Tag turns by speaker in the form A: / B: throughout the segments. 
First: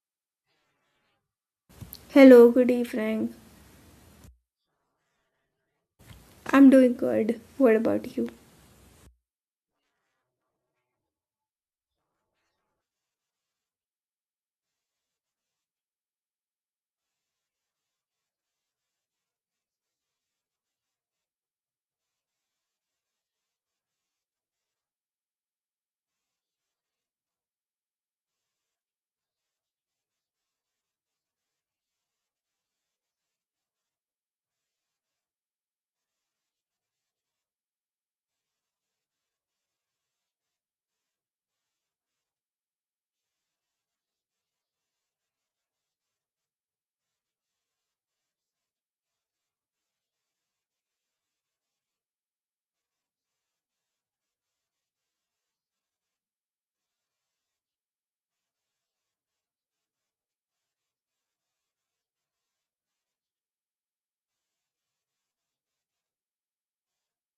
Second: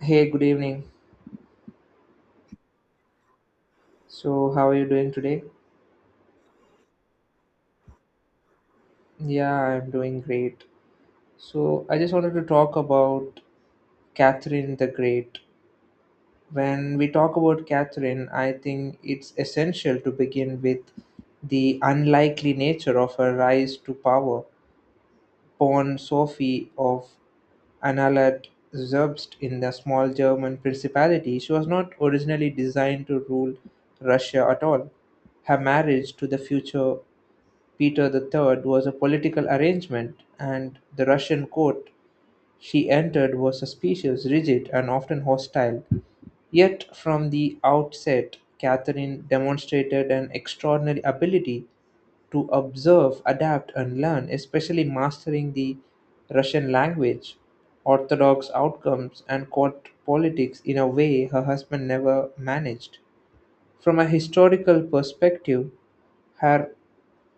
A: Hey, good evening.
B: Hello, good evening.
A: So, how are you doing today?
B: I'm doing good. What about you?
A: Yeah, I'm doing great. So, I just wanted to talk about Catherine the Great. When we talk about Catherine, I think it's essential to begin with the unlikely nature of her rise to power. Born Sophie of Anhalt Zerbst in the small German principality, she was not originally designed to rule Russia at all. Her marriage to the future Peter III was a political arrangement, and the Russian court she entered was suspicious, rigid, and often hostile. Yet from the outset, Catherine demonstrated an extraordinary ability to observe, adapt, and learn, especially mastering the Russian language, orthodox outcomes, and court politics in a way her husband never managed. From a historical perspective, her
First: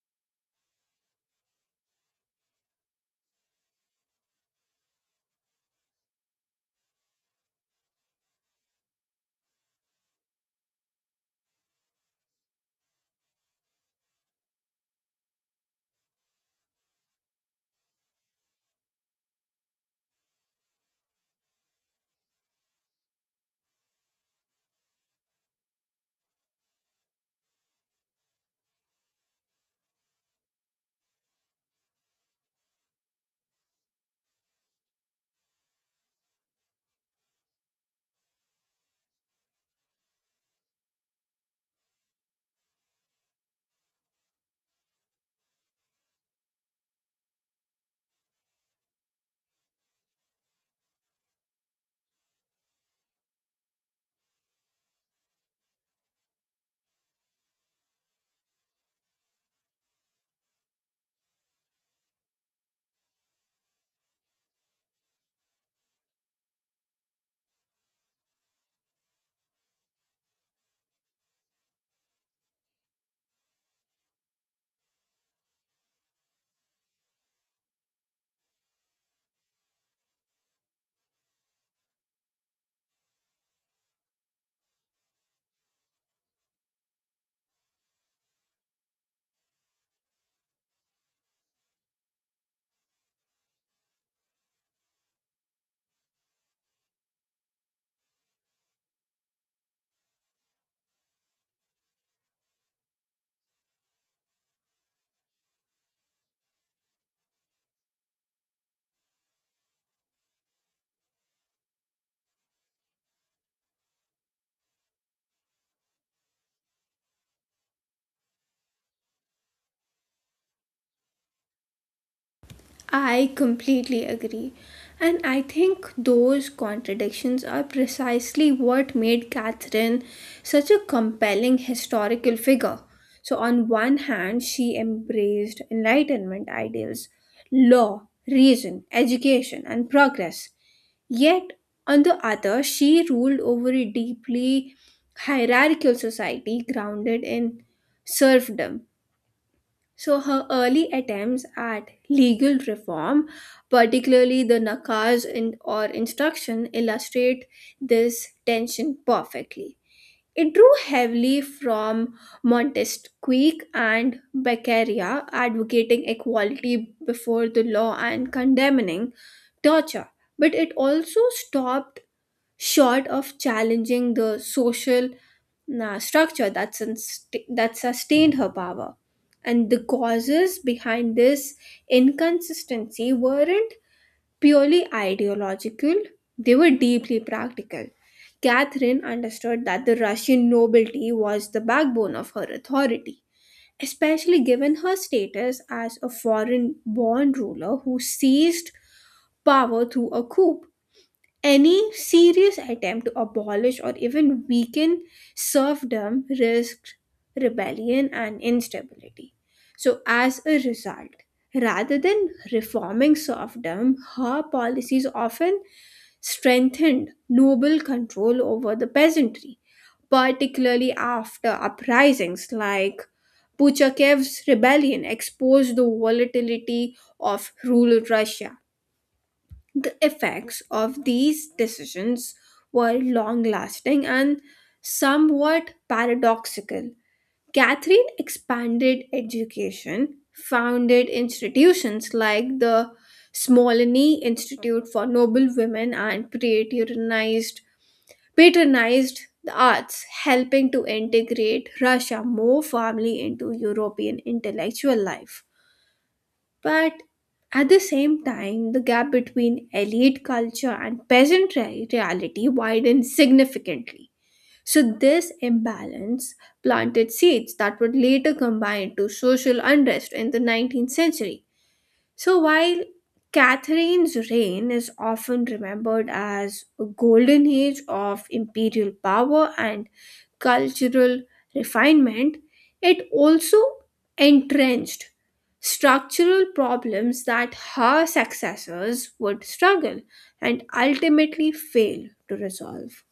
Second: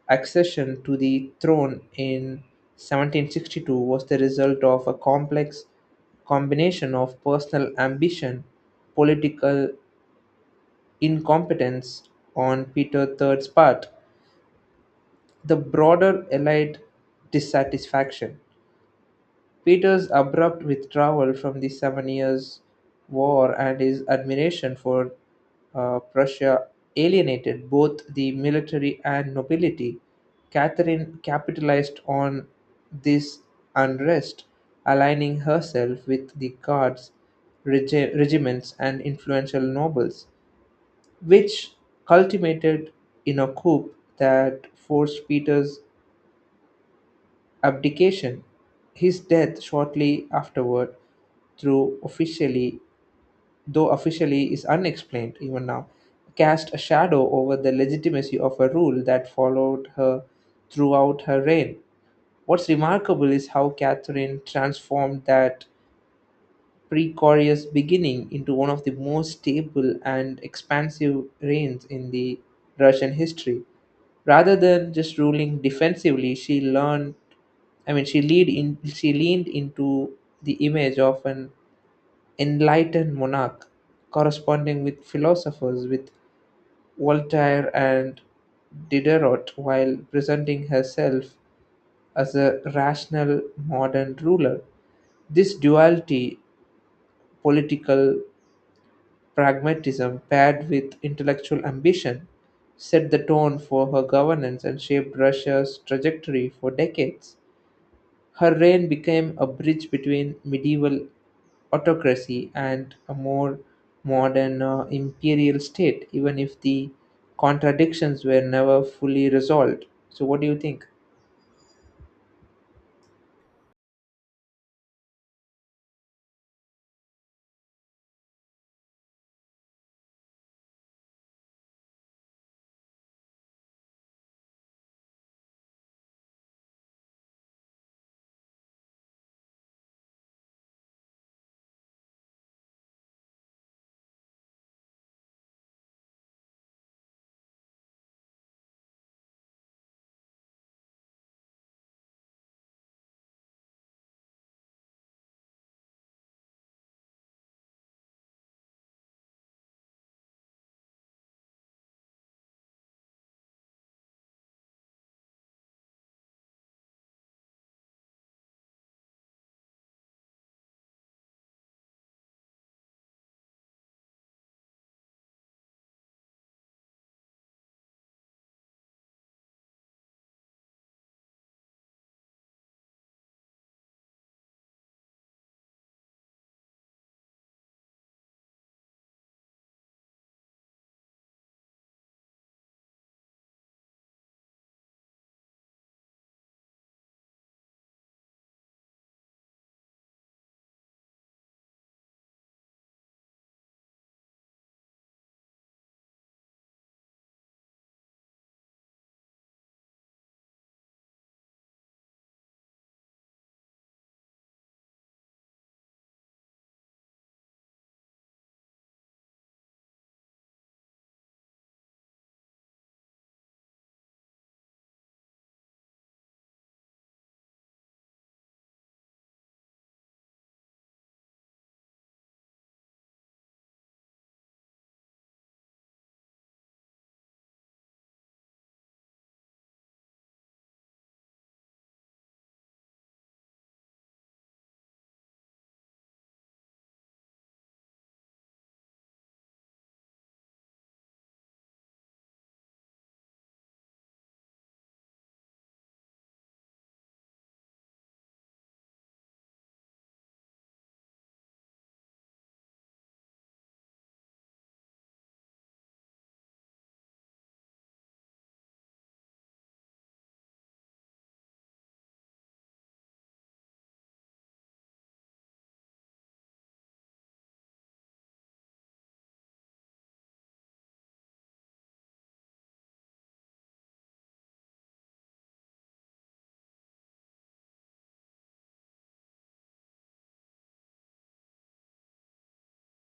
A: accession to the throne in 1762 was the result of a complex combination of personal ambition, political incompetence on Peter III's part, the broader elite dissatisfaction. Peter's abrupt withdrawal from the Seven Years' War and his admiration for Prussia alienated both the military and nobility. Catherine capitalized on this unrest, aligning herself with the guards, regiments, and influential nobles, which culminated in a coup that forced Peter's abdication. His death shortly afterward, through officially though officially is unexplained even now, cast a shadow over the legitimacy of a rule that followed her throughout her reign. What's remarkable is how Catherine transformed that precarious beginning into one of the most stable and expansive reigns in the Russian history. Rather than just ruling defensively, she learned I mean, she lead in she leaned into the image of an enlightened monarch, corresponding with philosophers, with Voltaire and Diderot, while presenting herself as a rational modern ruler. This duality, political pragmatism paired with intellectual ambition, set the tone for her governance and shaped Russia's trajectory for decades. Her reign became a bridge between medieval autocracy and a more modern imperial state, even if the contradictions were never fully resolved. So, what do you think?
B: I completely agree. And I think those contradictions are precisely what made Catherine such a compelling historical figure. So, on one hand, she embraced Enlightenment ideals, law, reason, education, and progress. Yet, on the other, she ruled over a deeply hierarchical society grounded in serfdom. So her early attempts at legal reform, particularly the nakaz in, or instruction, illustrate this tension perfectly. It drew heavily from Montesquieu and Beccaria, advocating equality before the law and condemning torture. But it also stopped short of challenging the social na structure that sustained her power. And the causes behind this inconsistency weren't purely ideological, they were deeply practical. Catherine understood that the Russian nobility was the backbone of her authority, especially given her status as a foreign born ruler who seized power through a coup. Any serious attempt to abolish or even weaken serfdom risked rebellion and instability. So, as a result, rather than reforming serfdom, her policies often strengthened noble control over the peasantry, particularly after uprisings like Puchakev's rebellion exposed the volatility of rural Russia. The effects of these decisions were long lasting and somewhat paradoxical. Catherine expanded education, founded institutions like the Smolny Institute for Noble Women, and patronized the arts, helping to integrate Russia more firmly into European intellectual life. But at the same time, the gap between elite culture and peasant reality widened significantly. So, this imbalance planted seeds that would later combine to social unrest in the 19th century. So while Catherine's reign is often remembered as a golden age of imperial power and cultural refinement, it also entrenched structural problems that her successors would struggle and ultimately fail to resolve.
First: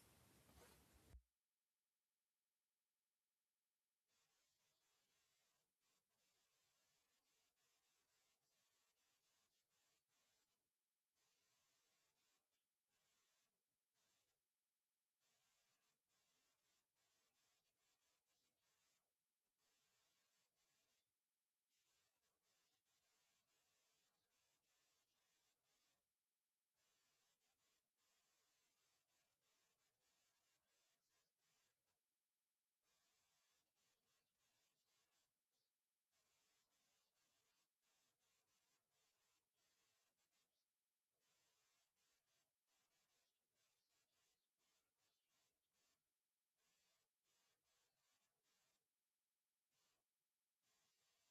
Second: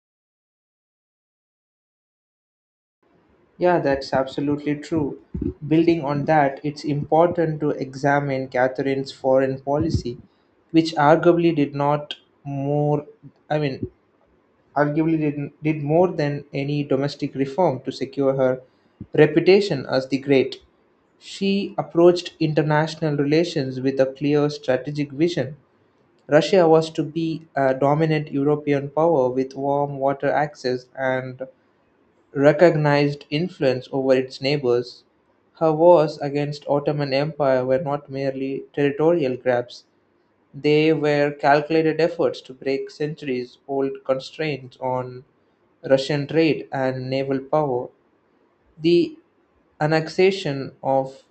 A: Yeah, that's absolutely true. Building on that, it's important to examine Catherine's foreign policy, which arguably did not more, I mean, arguably did more than any domestic reform to secure her reputation as the Great. She approached international relations with a clear strategic vision. Russia was to be a dominant European power with warm water access and recognized influence over its neighbors. Her wars against Ottoman Empire were not merely territorial grabs. They were calculated efforts to break centuries old constraints on Russian trade and naval power. The annexation of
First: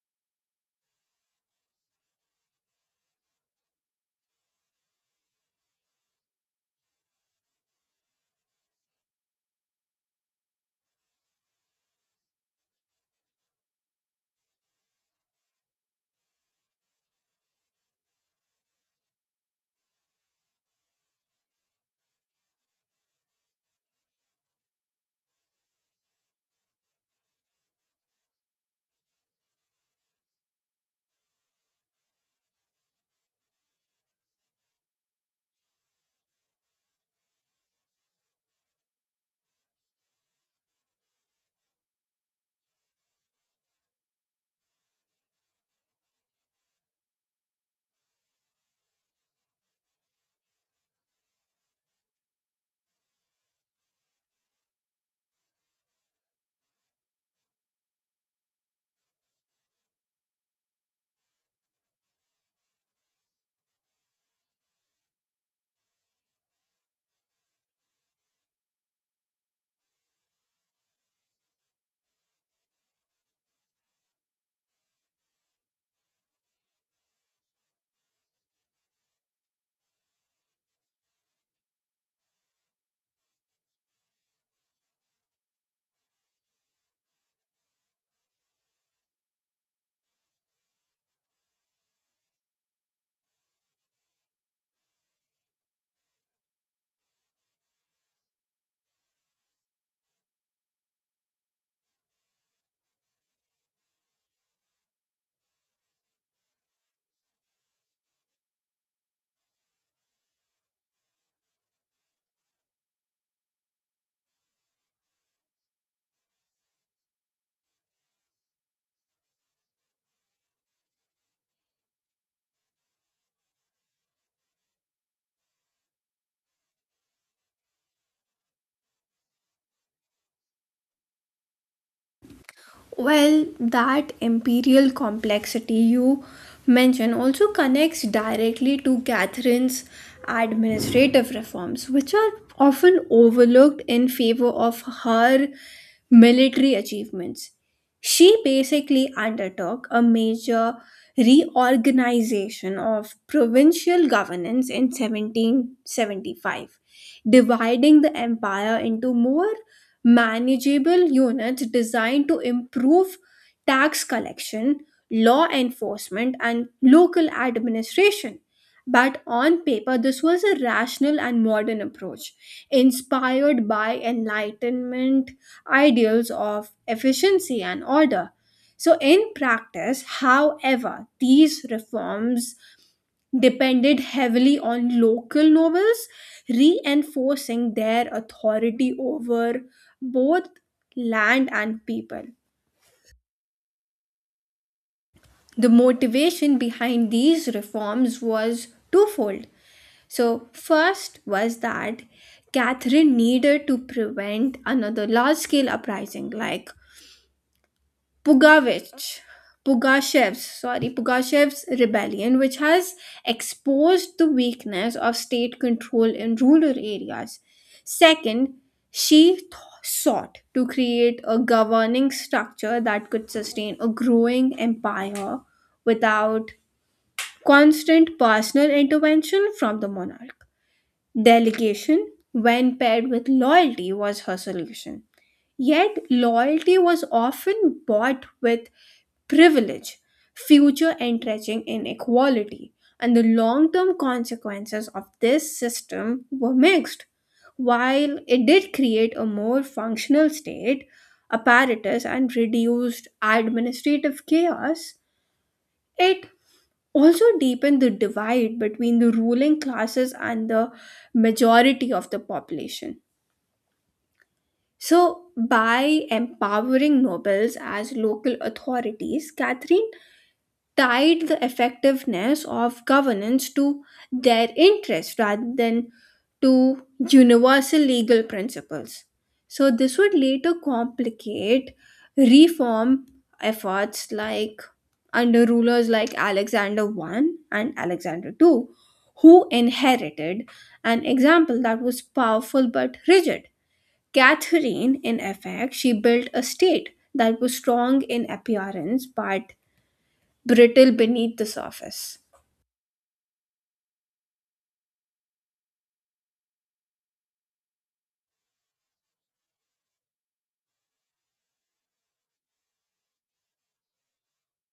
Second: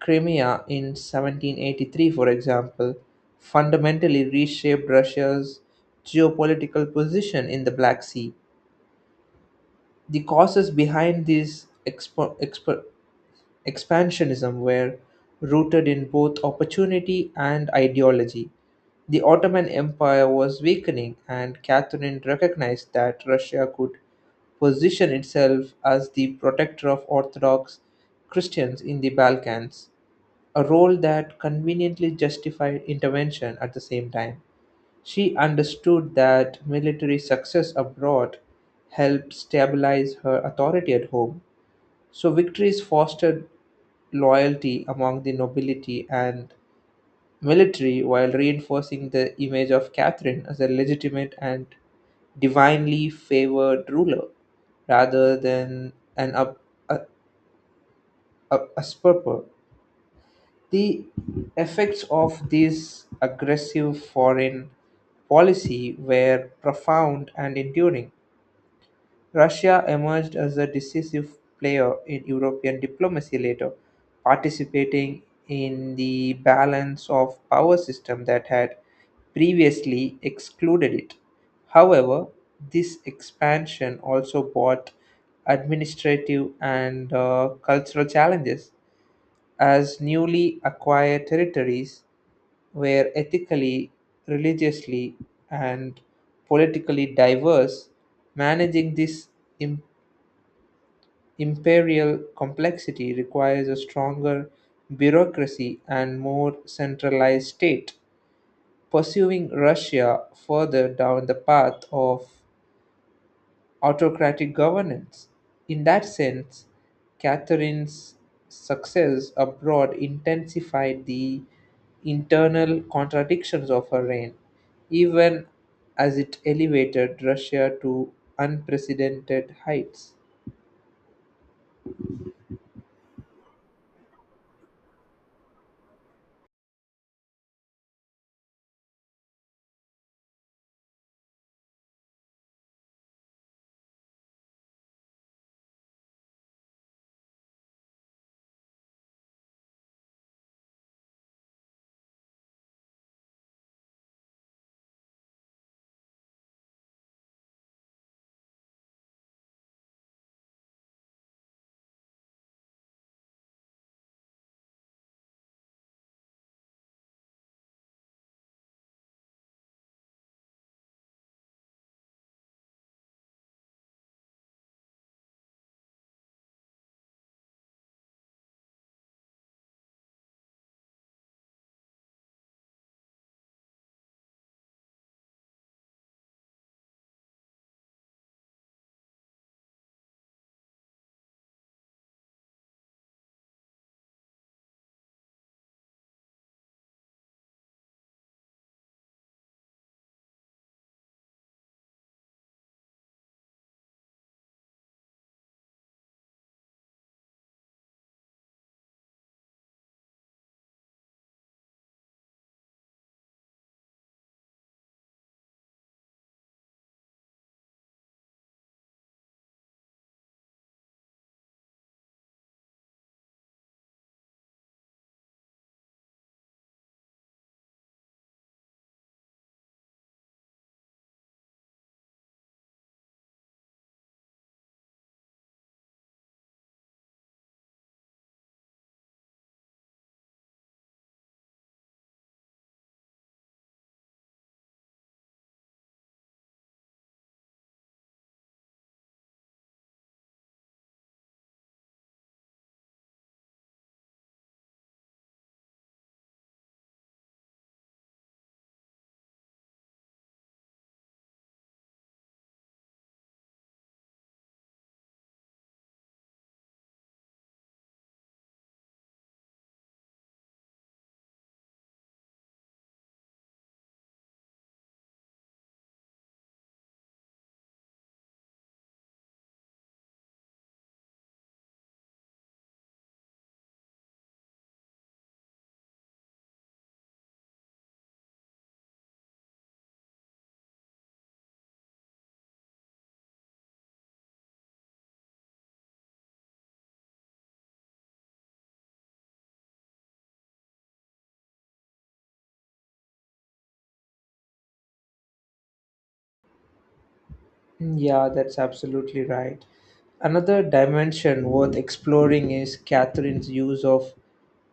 A: Crimea in 1783, for example, fundamentally reshaped Russia's geopolitical position in the Black Sea. The causes behind these expansionism were rooted in both opportunity and ideology. The Ottoman Empire was weakening, and Catherine recognized that Russia could position itself as the protector of Orthodox Christians in the Balkans, a role that conveniently justified intervention at the same time. She understood that military success abroad helped stabilize her authority at home, so victories fostered loyalty among the nobility and military while reinforcing the image of Catherine as a legitimate and divinely favored ruler rather than a, a usurper. The effects of this aggressive foreign policy were profound and enduring. Russia emerged as a decisive player in European diplomacy later, participating in the balance of power system that had previously excluded it. However, this expansion also brought administrative and cultural challenges, as newly acquired territories were ethically, religiously, and politically diverse. Managing this im- imperial complexity requires a stronger bureaucracy and more centralized state, pursuing Russia further down the path of autocratic governance. In that sense, Catherine's success abroad intensified the internal contradictions of her reign, even as it elevated Russia to unprecedented heights.
B: Well, that imperial complexity you mention also connects directly to Catherine's administrative reforms, which are often overlooked in favor of her military achievements. She basically undertook a major reorganization of provincial governance in 1775, dividing the empire into more manageable units designed to improve tax collection, law enforcement, and local administration. But on paper, this was a rational and modern approach, inspired by Enlightenment ideals of efficiency and order. So, in practice, however, these reforms depended heavily on local nobles, reinforcing their authority over both land and people. The motivation behind these reforms was twofold. So, first was that Catherine needed to prevent another large scale uprising like Pugavich, Pugashev's rebellion, which has exposed the weakness of state control in rural areas. Second, she sought to create a governing structure that could sustain a growing empire without constant personal intervention from the monarch. Delegation, when paired with loyalty, was her solution. Yet, loyalty was often bought with privilege, future entrenching inequality, and the long term consequences of this system were mixed. While it did create a more functional state, apparatus, and reduced administrative chaos, it also deepen the divide between the ruling classes and the majority of the population. So, by empowering nobles as local authorities, Catherine tied the effectiveness of governance to their interest rather than to universal legal principles. So, this would later complicate reform efforts like under rulers like Alexander I and Alexander II, who inherited an example that was powerful but rigid. Catherine, in effect, she built a state that was strong in appearance but brittle beneath the surface.
A: Mm, yeah, that's absolutely right. Another dimension worth exploring is Catherine's use of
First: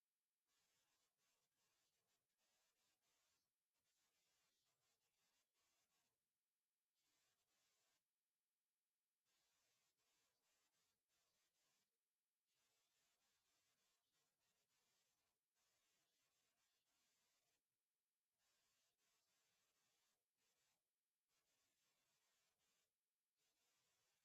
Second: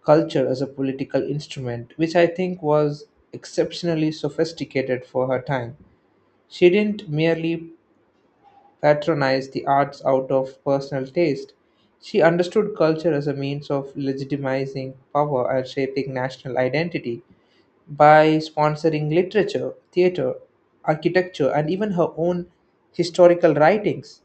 A: culture as a political instrument, which I think was exceptionally sophisticated for her time. She didn't merely patronize the arts out of personal taste, she understood culture as a means of legitimizing power and shaping national identity by sponsoring literature, theater, architecture, and even her own historical writings.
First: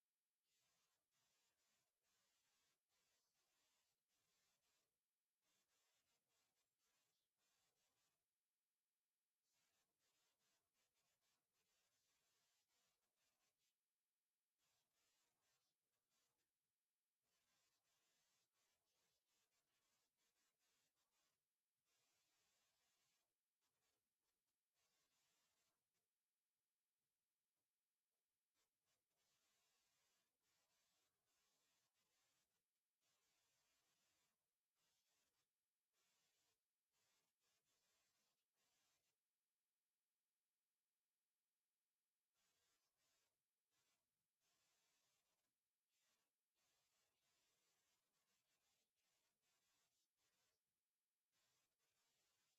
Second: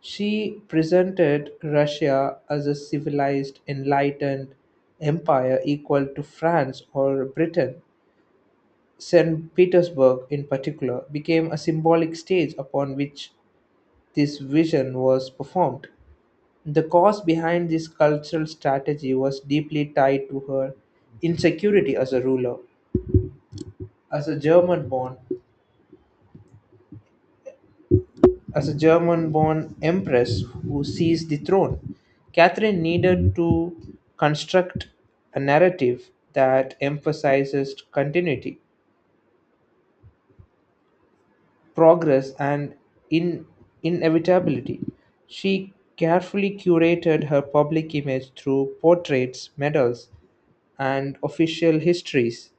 A: She presented Russia as a civilized, enlightened empire equal to France or Britain. St. Petersburg, in particular, became a symbolic stage upon which this vision was performed. The cause behind this cultural strategy was deeply tied to her insecurity as a ruler. As a German born, As a German born empress who seized the throne, Catherine needed to construct a narrative that emphasizes continuity, progress, and in- inevitability. She carefully curated her public image through portraits, medals, and official histories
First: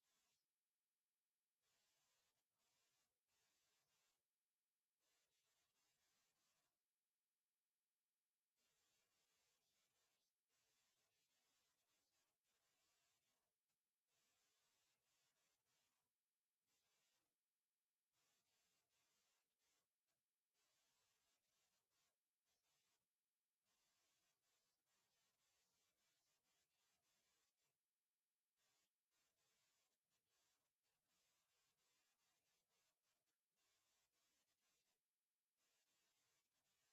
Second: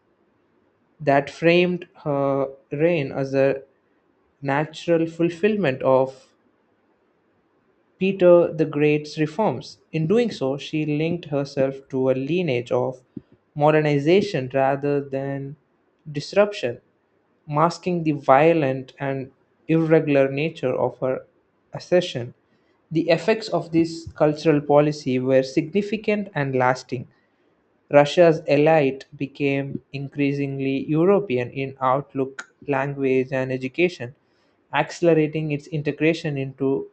A: that framed her reign as a natural fulfillment of Peter the Great's reforms. In doing so, she linked herself to a lineage of modernization rather than disruption, masking the violent and irregular nature of her accession. The effects of this cultural policy were significant and lasting. Russia's elite became increasingly European in outlook, language, and education, accelerating its integration into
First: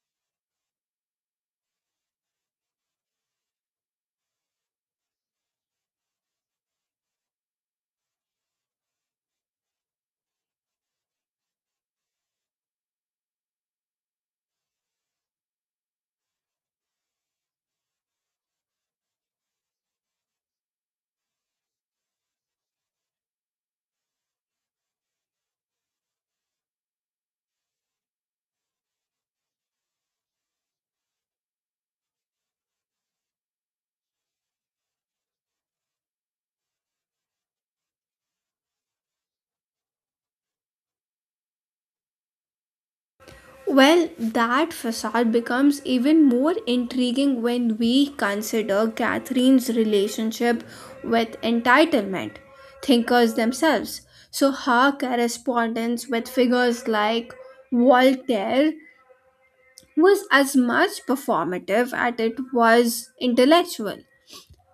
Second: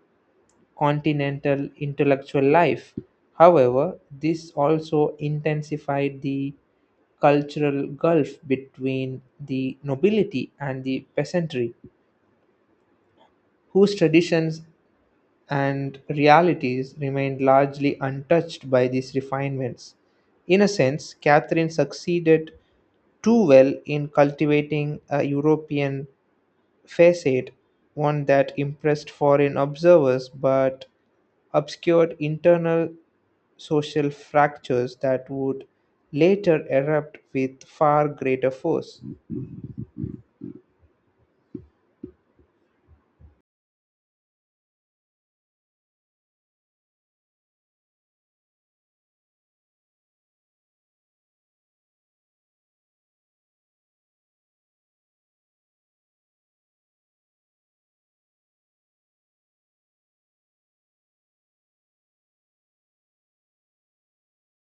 A: continental intellectual life. However, this also intensified the cultural gulf between the nobility and the peasantry, whose traditions and realities remained largely untouched by these refinements. In a sense, Catherine succeeded too well in cultivating a European facade, one that impressed foreign observers but obscured internal social fractures that would later erupt with far greater force.
B: Well, that facade becomes even more intriguing when we consider Catherine's relationship with entitlement thinkers themselves. So, her correspondence with figures like Voltaire was as much performative as it was intellectual.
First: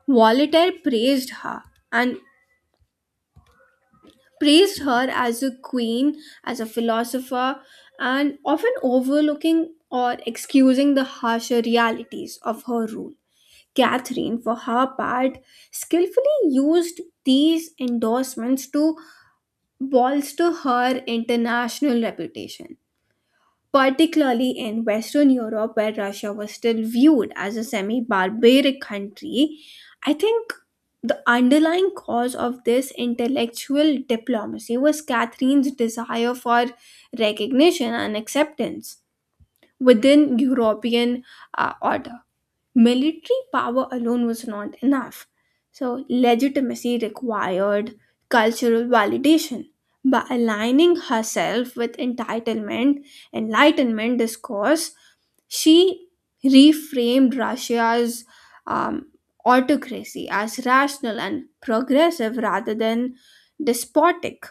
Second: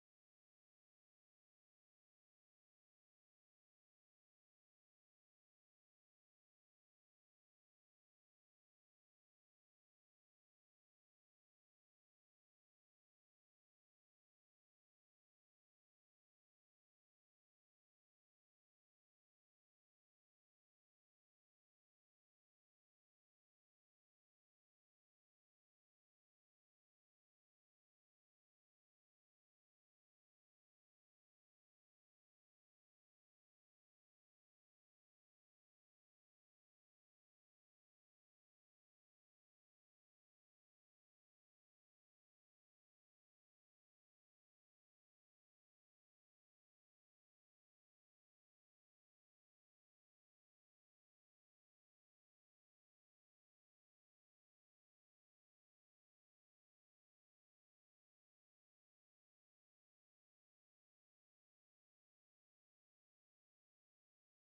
B: Voltaire praised her and praised her as a queen, as a philosopher, and often overlooking or excusing the harsher realities of her rule. Catherine, for her part, skillfully used these endorsements to bolster her international reputation particularly in Western Europe, where Russia was still viewed as a semi barbaric country. I think the underlying cause of this intellectual diplomacy was Catherine's desire for recognition and acceptance within European order military power alone was not enough. So, legitimacy required cultural validation. By aligning herself with entitlement, enlightenment discourse, she reframed Russia's um, autocracy as rational and progressive rather than despotic.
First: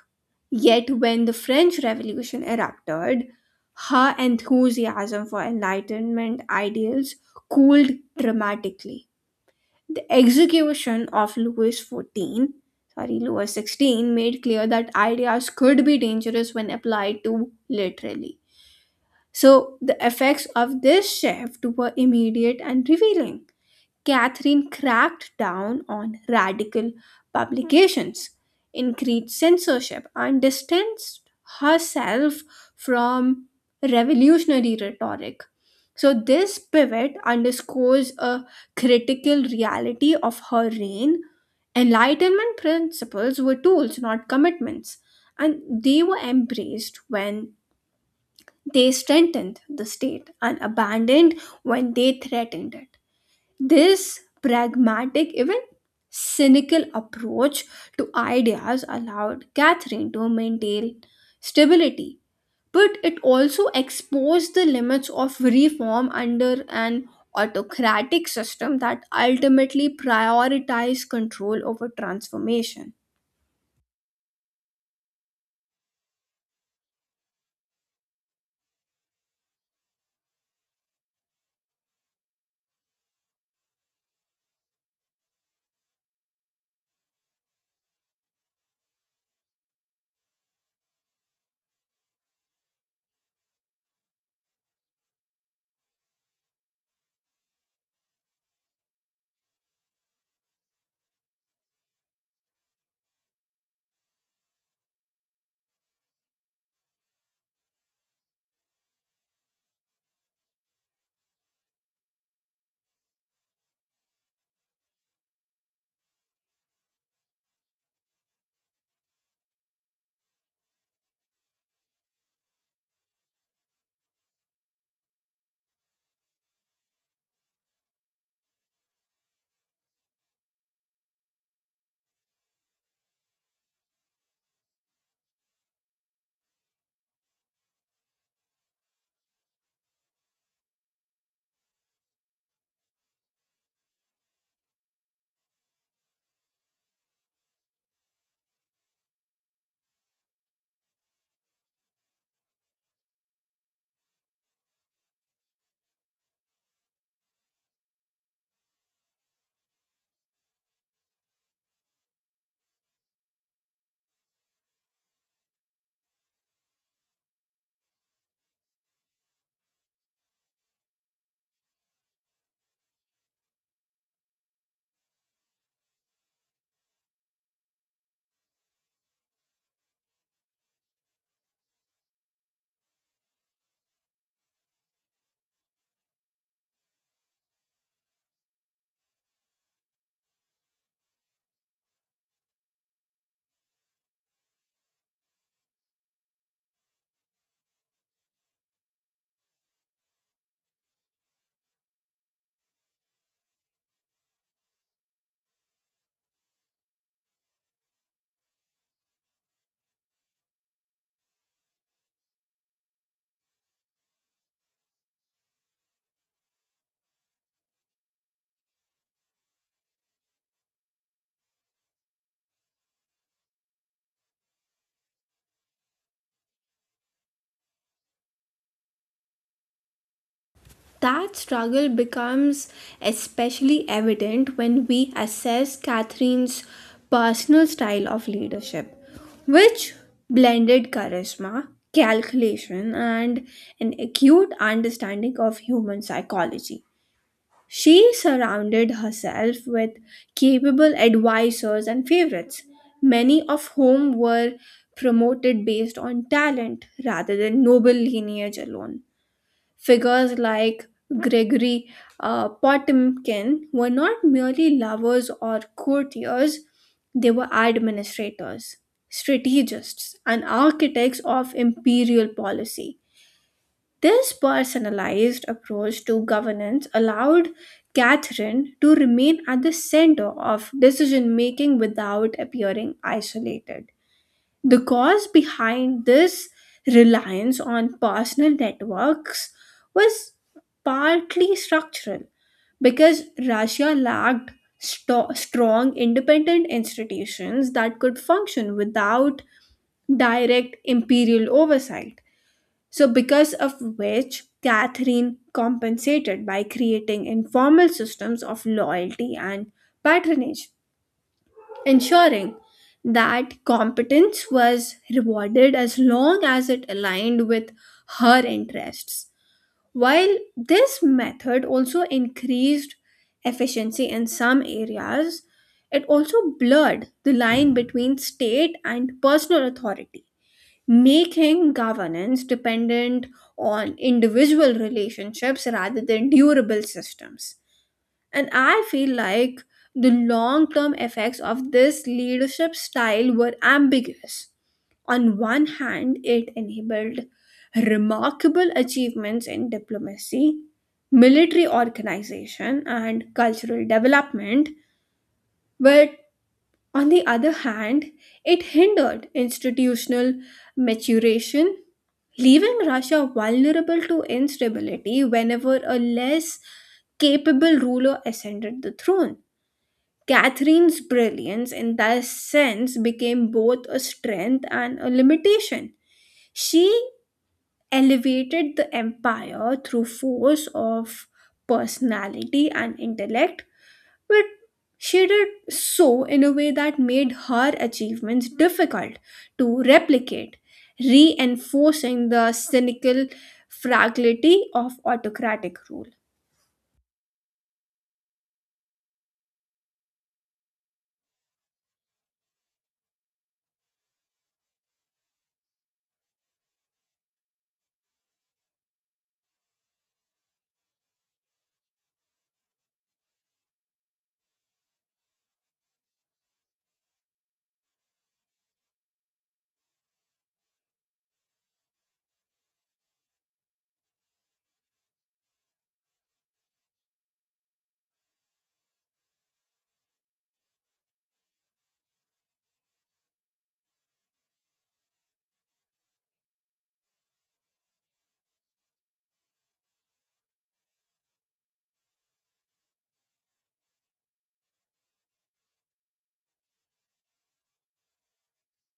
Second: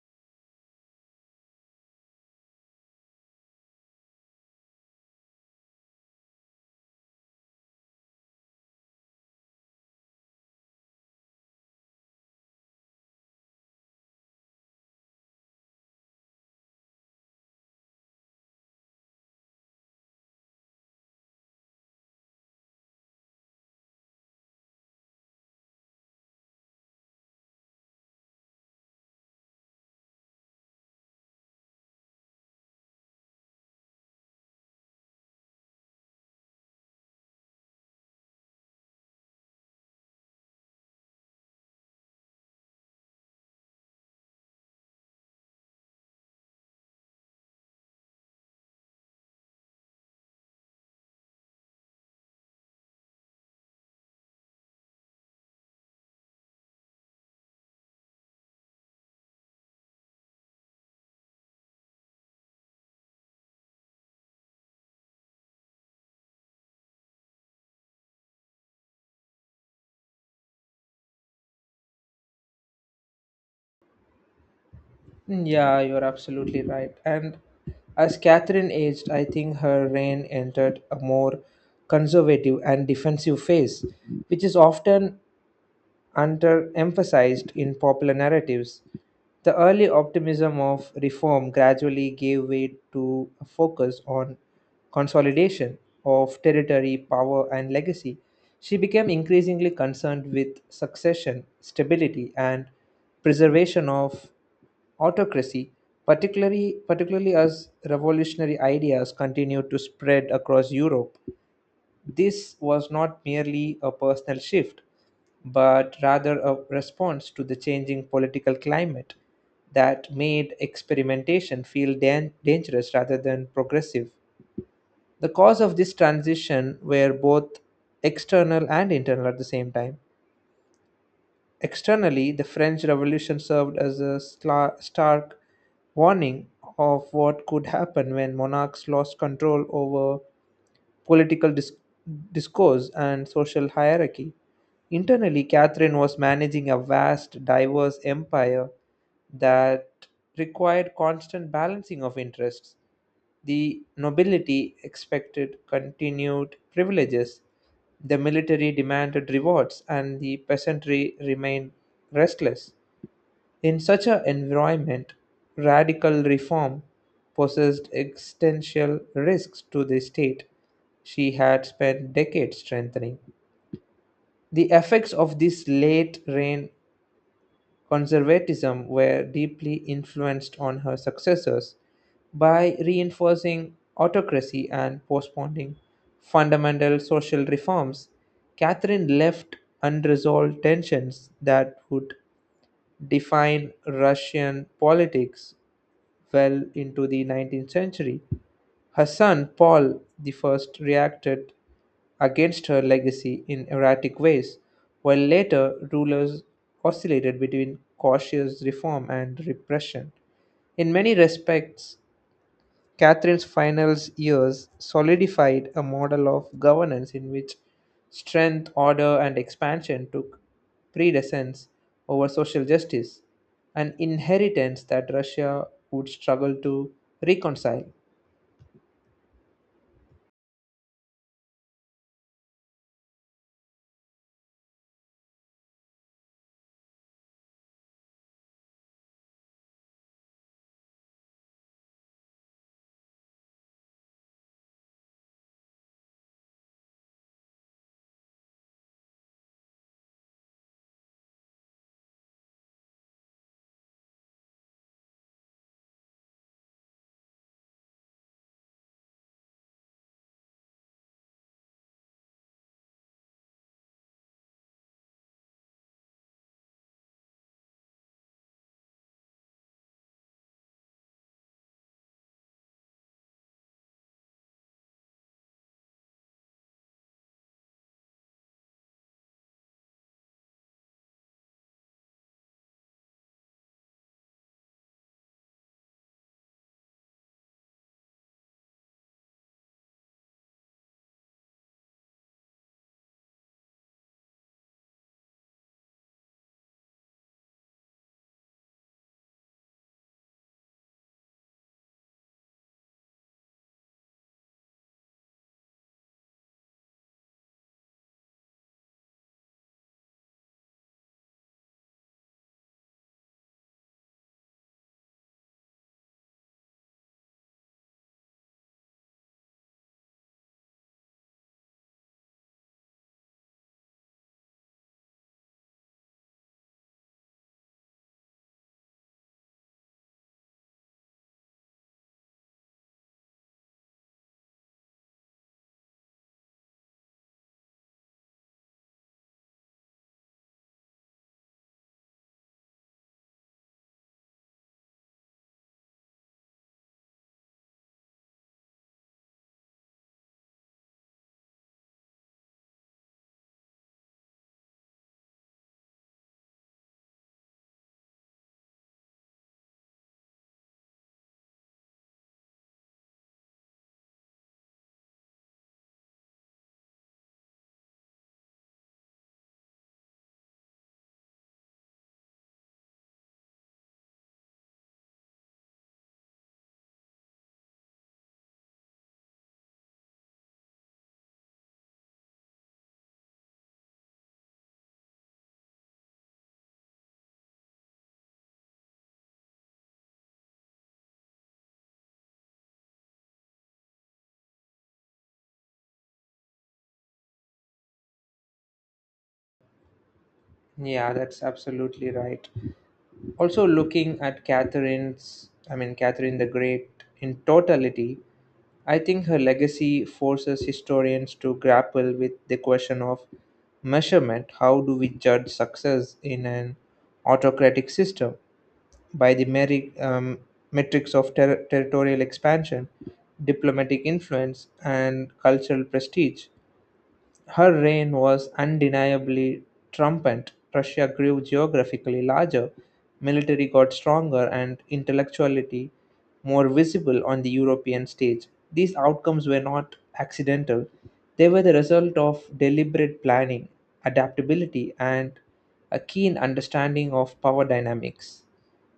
B: Yet, when the French Revolution erupted, her enthusiasm for Enlightenment ideals cooled dramatically. The execution of Louis XVI, made clear that ideas could be dangerous when applied too literally. So, the effects of this shift were immediate and revealing. Catherine cracked down on radical publications, increased censorship, and distanced herself from revolutionary rhetoric. So, this pivot underscores a critical reality of her reign. Enlightenment principles were tools, not commitments, and they were embraced when they strengthened the state and abandoned when they threatened it. This pragmatic, even cynical approach to ideas allowed Catherine to maintain stability, but it also exposed the limits of reform under an autocratic system that ultimately prioritized control over transformation.
A: Mm, yeah, you're absolutely right. And as Catherine aged, I think her reign entered a more conservative and defensive phase, which is often underemphasized in popular narratives. The early optimism of reform gradually gave way to a focus on consolidation of territory, power, and legacy. She became increasingly concerned with succession, stability, and preservation of autocracy, particularly as revolutionary ideas continued to spread across Europe. This was not merely a personal shift, but rather a response to the changing political climate that made experimentation feel dangerous rather than progressive. The cause of this transition were both external and internal at the same time. Externally, the French Revolution served as a stark warning of what could happen when monarchs lost control over political discourse and social hierarchy. Internally, Catherine was managing a vast, diverse empire that required constant balancing of interests. The nobility expected continued privileges, the military demanded rewards, and the peasantry remained restless. In such an environment, radical reform posed existential risks to the state she had spent decades strengthening. The effects of this late reign conservatism were deeply influenced on her successors by reinforcing autocracy and postponing fundamental social reforms. Catherine left unresolved tensions that would define Russian politics well into the 19th century. Her son Paul I reacted against her legacy in erratic ways, while later rulers oscillated between cautious reform and repression. In many respects, Catherine's final years solidified a model of governance in which strength, order, and expansion took precedence over social justice, an inheritance that Russia would struggle to reconcile.
B: That struggle becomes especially evident when we assess Catherine's personal style of leadership, which blended charisma, calculation, and an acute understanding of human psychology. She surrounded herself with capable advisors and favorites, many of whom were promoted based on talent rather than noble lineage alone. Figures like Gregory Potemkin were not merely lovers or courtiers, they were administrators, strategists, and architects of imperial policy. This personalized approach to governance allowed Catherine to remain at the center of decision making without appearing isolated. The cause behind this reliance on personal networks was partly structural because Russia lacked strong independent institutions that could function without direct imperial oversight. So, because of which, Catherine compensated by creating informal systems of loyalty and patronage ensuring that competence was rewarded as long as it aligned with her interests. While this method also increased efficiency in some areas, it also blurred the line between state and personal authority, making governance dependent on individual relationships rather than durable systems. And I feel like the long term effects of this leadership style were ambiguous. On one hand, it enabled remarkable achievements in diplomacy, military organization, and cultural development, but on the other hand, it hindered institutional maturation, leaving Russia vulnerable to instability whenever a less capable ruler ascended the throne. Catherine's brilliance, in that sense, became both a strength and a limitation. She elevated the empire through force of personality and intellect, but she did so in a way that made her achievements difficult to replicate, reinforcing the cynical fragility of autocratic rule.
A: Yeah, that's absolutely right. Also looking at I mean, Catherine the Great in totality, I think her legacy forces historians to grapple with the question of measurement. How do we judge success in an autocratic system? By the metrics of territorial expansion, diplomatic influence, and cultural prestige. Her reign was undeniably triumphant. Russia grew geographically larger, military got stronger, and intellectuality more visible on the European stage. These outcomes were not accidental, they were the result of deliberate planning, adaptability, and a keen understanding of power dynamics.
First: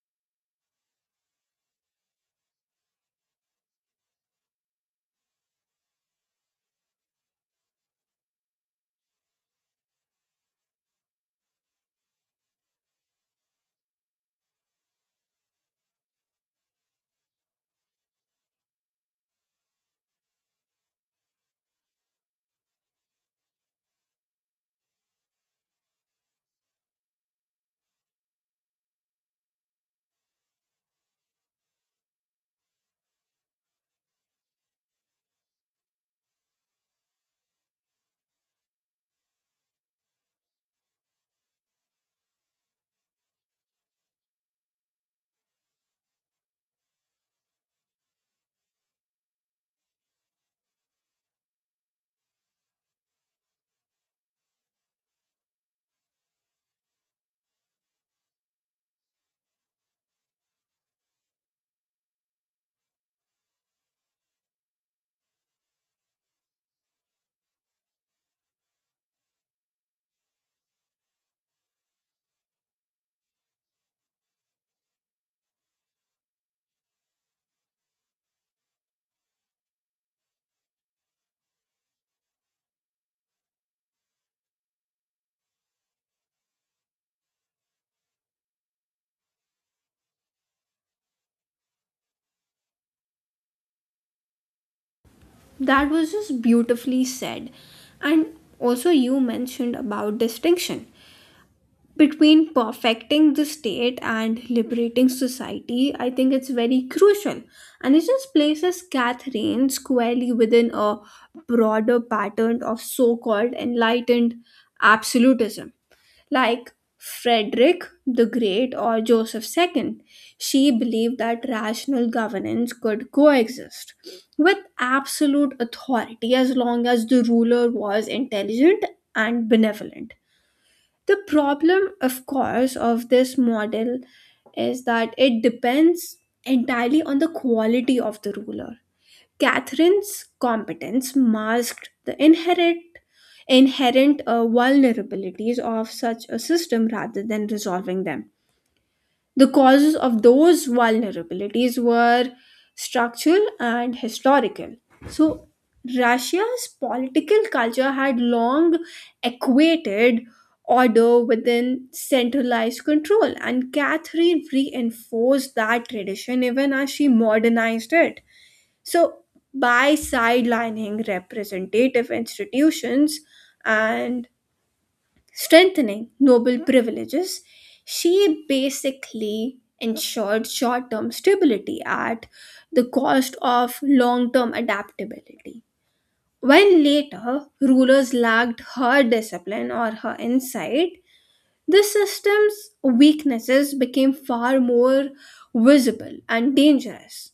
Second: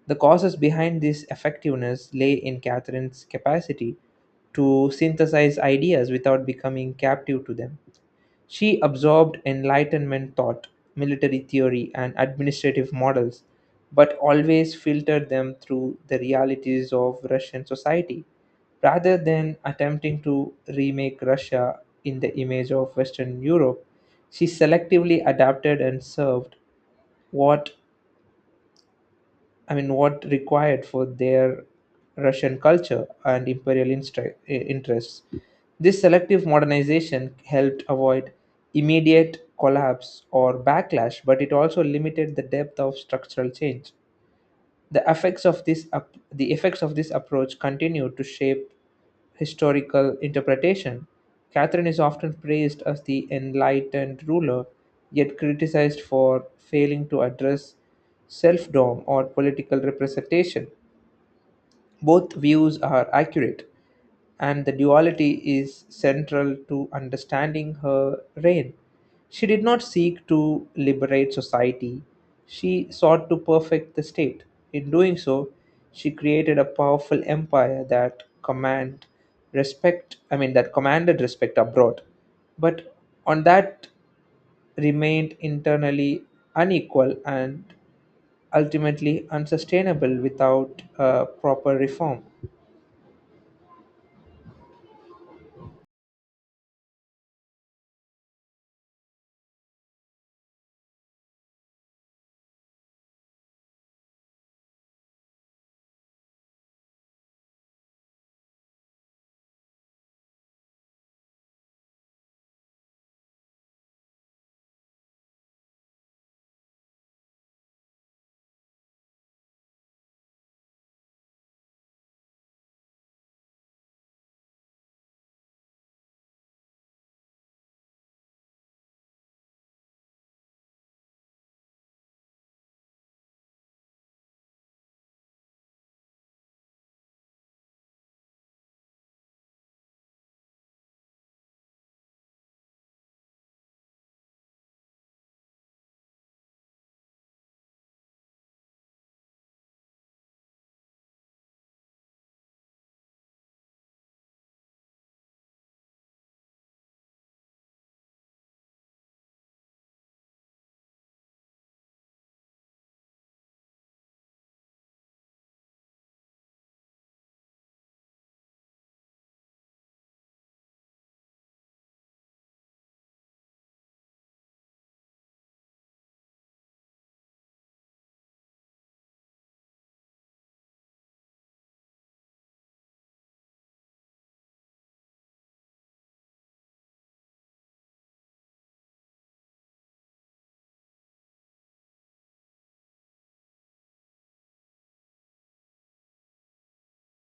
A: The causes behind this effectiveness lay in Catherine's capacity to synthesize ideas without becoming captive to them. She absorbed Enlightenment thought, military theory, and administrative models, but always filtered them through the realities of Russian society, rather than attempting to remake Russia in the image of Western Europe. She selectively adapted and served what I mean, what required for their Russian culture and imperial interests. This selective modernization helped avoid immediate collapse or backlash, but it also limited the depth of structural change. The effects of this approach continue to shape historical interpretation. Catherine is often praised as the enlightened ruler, yet criticized for failing to address selfdom or political representation. Both views are accurate, and the duality is central to understanding her reign. She did not seek to liberate society, she sought to perfect the state. In doing so, she created a powerful empire that command respect I mean, that commanded respect abroad. But on that remained internally unequal and ultimately unsustainable without proper reform.
B: That was just beautifully said. And also, you mentioned about distinction between perfecting the state and liberating society. I think it's very crucial. And it just places Catherine squarely within a broader pattern of so called enlightened absolutism like Frederick the Great or Joseph II. She believed that rational governance could coexist with absolute authority as long as the ruler was intelligent and benevolent. The problem, of course, of this model is that it depends entirely on the quality of the ruler. Catherine's competence masked the inherent vulnerabilities of such a system rather than resolving them. The causes of those vulnerabilities were structural and historical. So, Russia's political culture had long equated order within centralized control, and Catherine reinforced that tradition even as she modernized it. So, by sidelining representative institutions and strengthening noble privileges, she basically ensured short term stability at the cost of long term adaptability. When later rulers lacked her discipline or her insight, the system's weaknesses became far more visible and dangerous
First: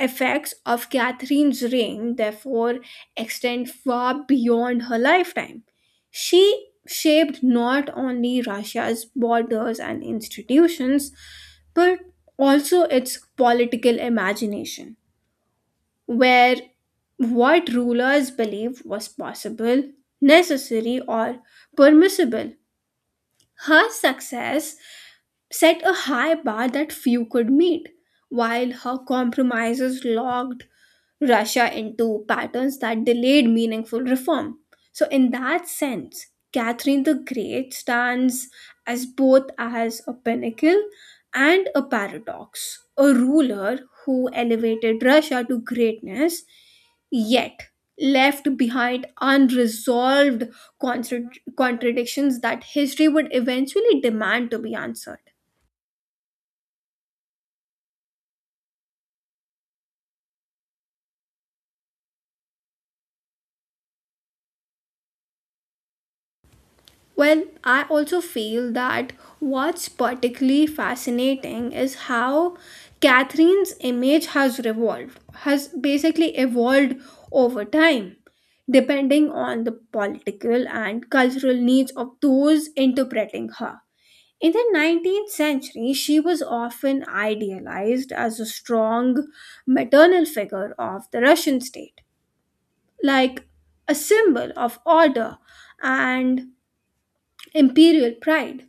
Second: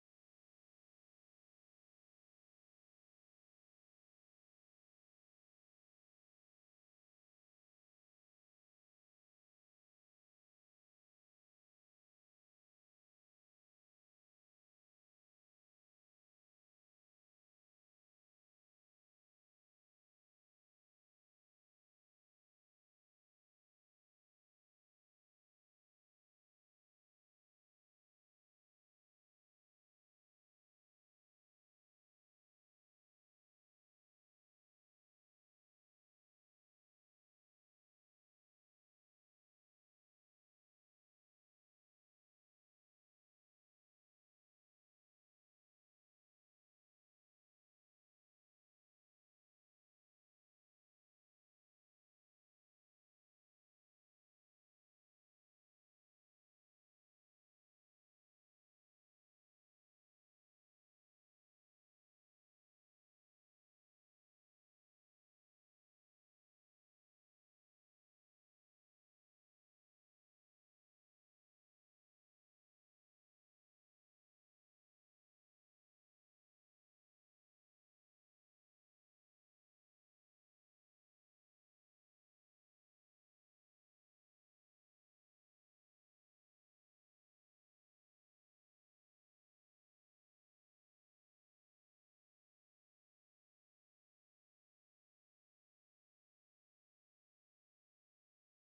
B: effects of Catherine's reign therefore extend far beyond her lifetime. She shaped not only Russia's borders and institutions, but also its political imagination, where what rulers believed was possible, necessary, or permissible her success set a high bar that few could meet, while her compromises locked Russia into patterns that delayed meaningful reform. So, in that sense, Catherine the Great stands as both as a pinnacle and a paradox, a ruler who elevated Russia to greatness, yet left behind unresolved contra- contradictions that history would eventually demand to be answered. Well, I also feel that what's particularly fascinating is how Catherine's image has basically evolved over time, depending on the political and cultural needs of those interpreting her. In the 19th century, she was often idealized as a strong maternal figure of the Russian state, like a symbol of order and imperial pride.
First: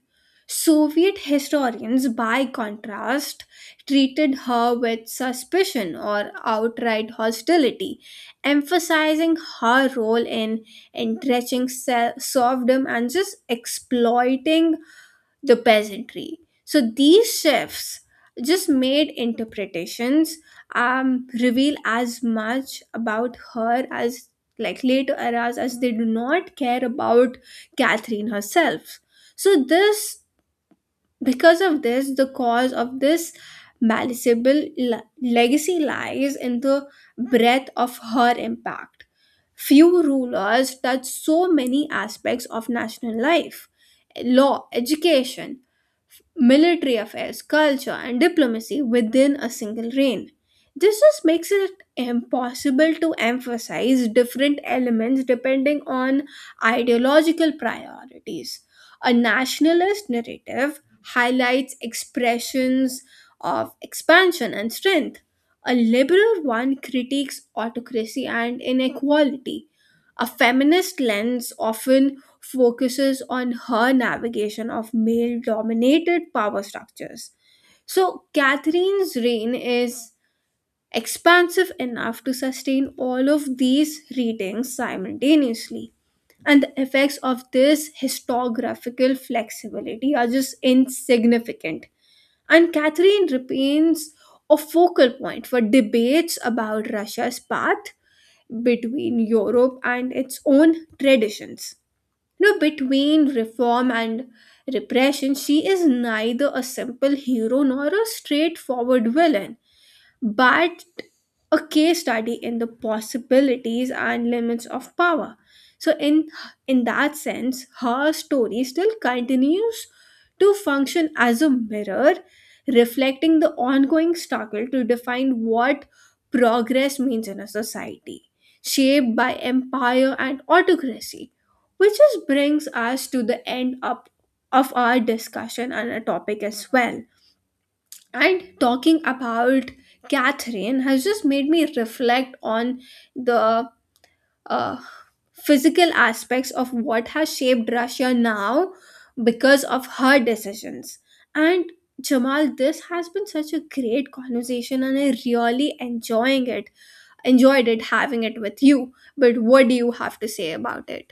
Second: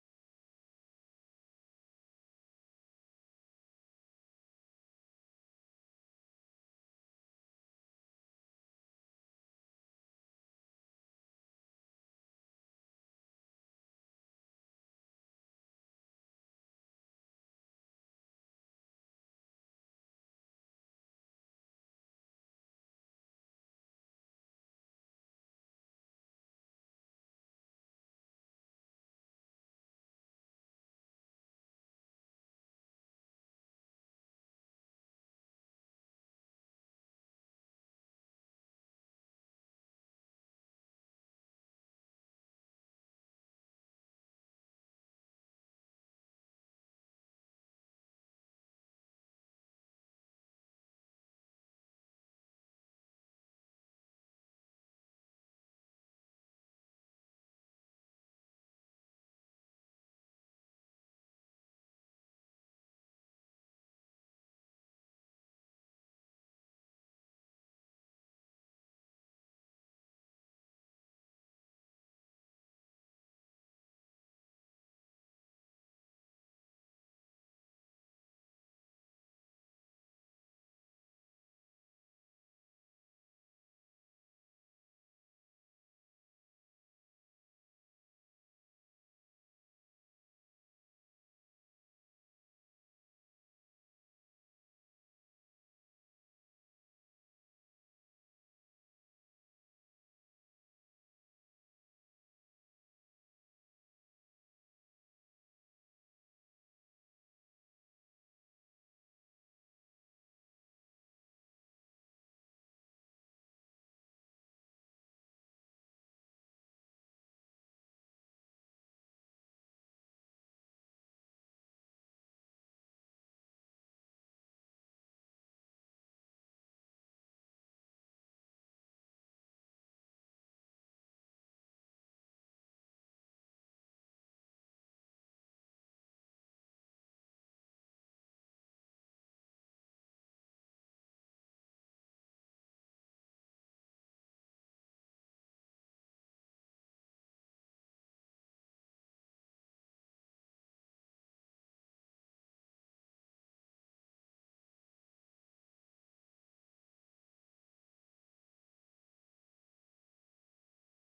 B: Soviet historians, by contrast, treated her with suspicion or outright hostility, emphasizing her role in entrenching serfdom and just exploiting the peasantry. So these shifts just made interpretations reveal as much about her as like later eras as they do not care about Catherine herself. So this because of this, the cause of this malleable legacy lies in the breadth of her impact. Few rulers touched so many aspects of national life law, education, military affairs, culture, and diplomacy within a single reign. This just makes it impossible to emphasize different elements depending on ideological priorities. A nationalist narrative highlights expressions of expansion and strength. A liberal one critiques autocracy and inequality. A feminist lens often focuses on her navigation of male dominated power structures. So, Catherine's reign is expansive enough to sustain all of these readings simultaneously. And the effects of this historiographical flexibility are just insignificant. And Catherine remains a focal point for debates about Russia's path between Europe and its own traditions. You know, between reform and repression, she is neither a simple hero nor a straightforward villain, but a case study in the possibilities and limits of power. So in that sense, her story still continues to function as a mirror, reflecting the ongoing struggle to define what progress means in a society, shaped by empire and autocracy. Which just brings us to the end up of our discussion and a topic as well. And talking about Catherine has just made me reflect on the uh, physical aspects of what has shaped Russia now because of her decisions. And Jamal, this has been such a great conversation, and I really enjoying it. Enjoyed it having it with you. But what do you have to say about it?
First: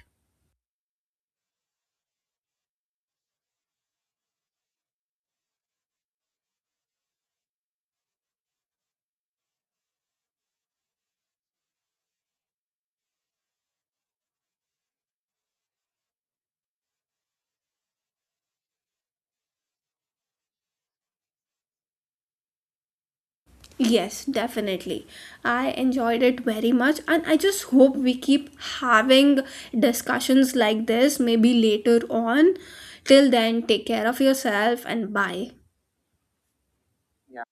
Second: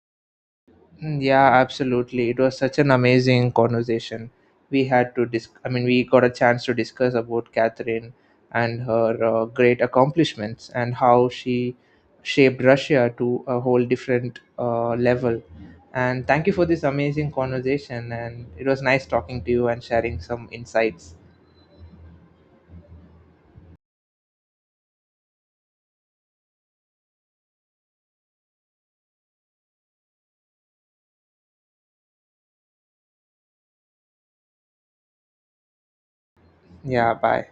A: Mm, yeah, absolutely. It was such an amazing conversation. We had to I mean, we got a chance to discuss about Catherine and her great accomplishments and how she shaped Russia to a whole different level. And thank you for this amazing conversation. And it was nice talking to you and sharing some insights.
B: Yes, definitely. I enjoyed it very much, and I just hope we keep having discussions like this maybe later on. Till then, take care of yourself and bye.
A: Yeah, bye.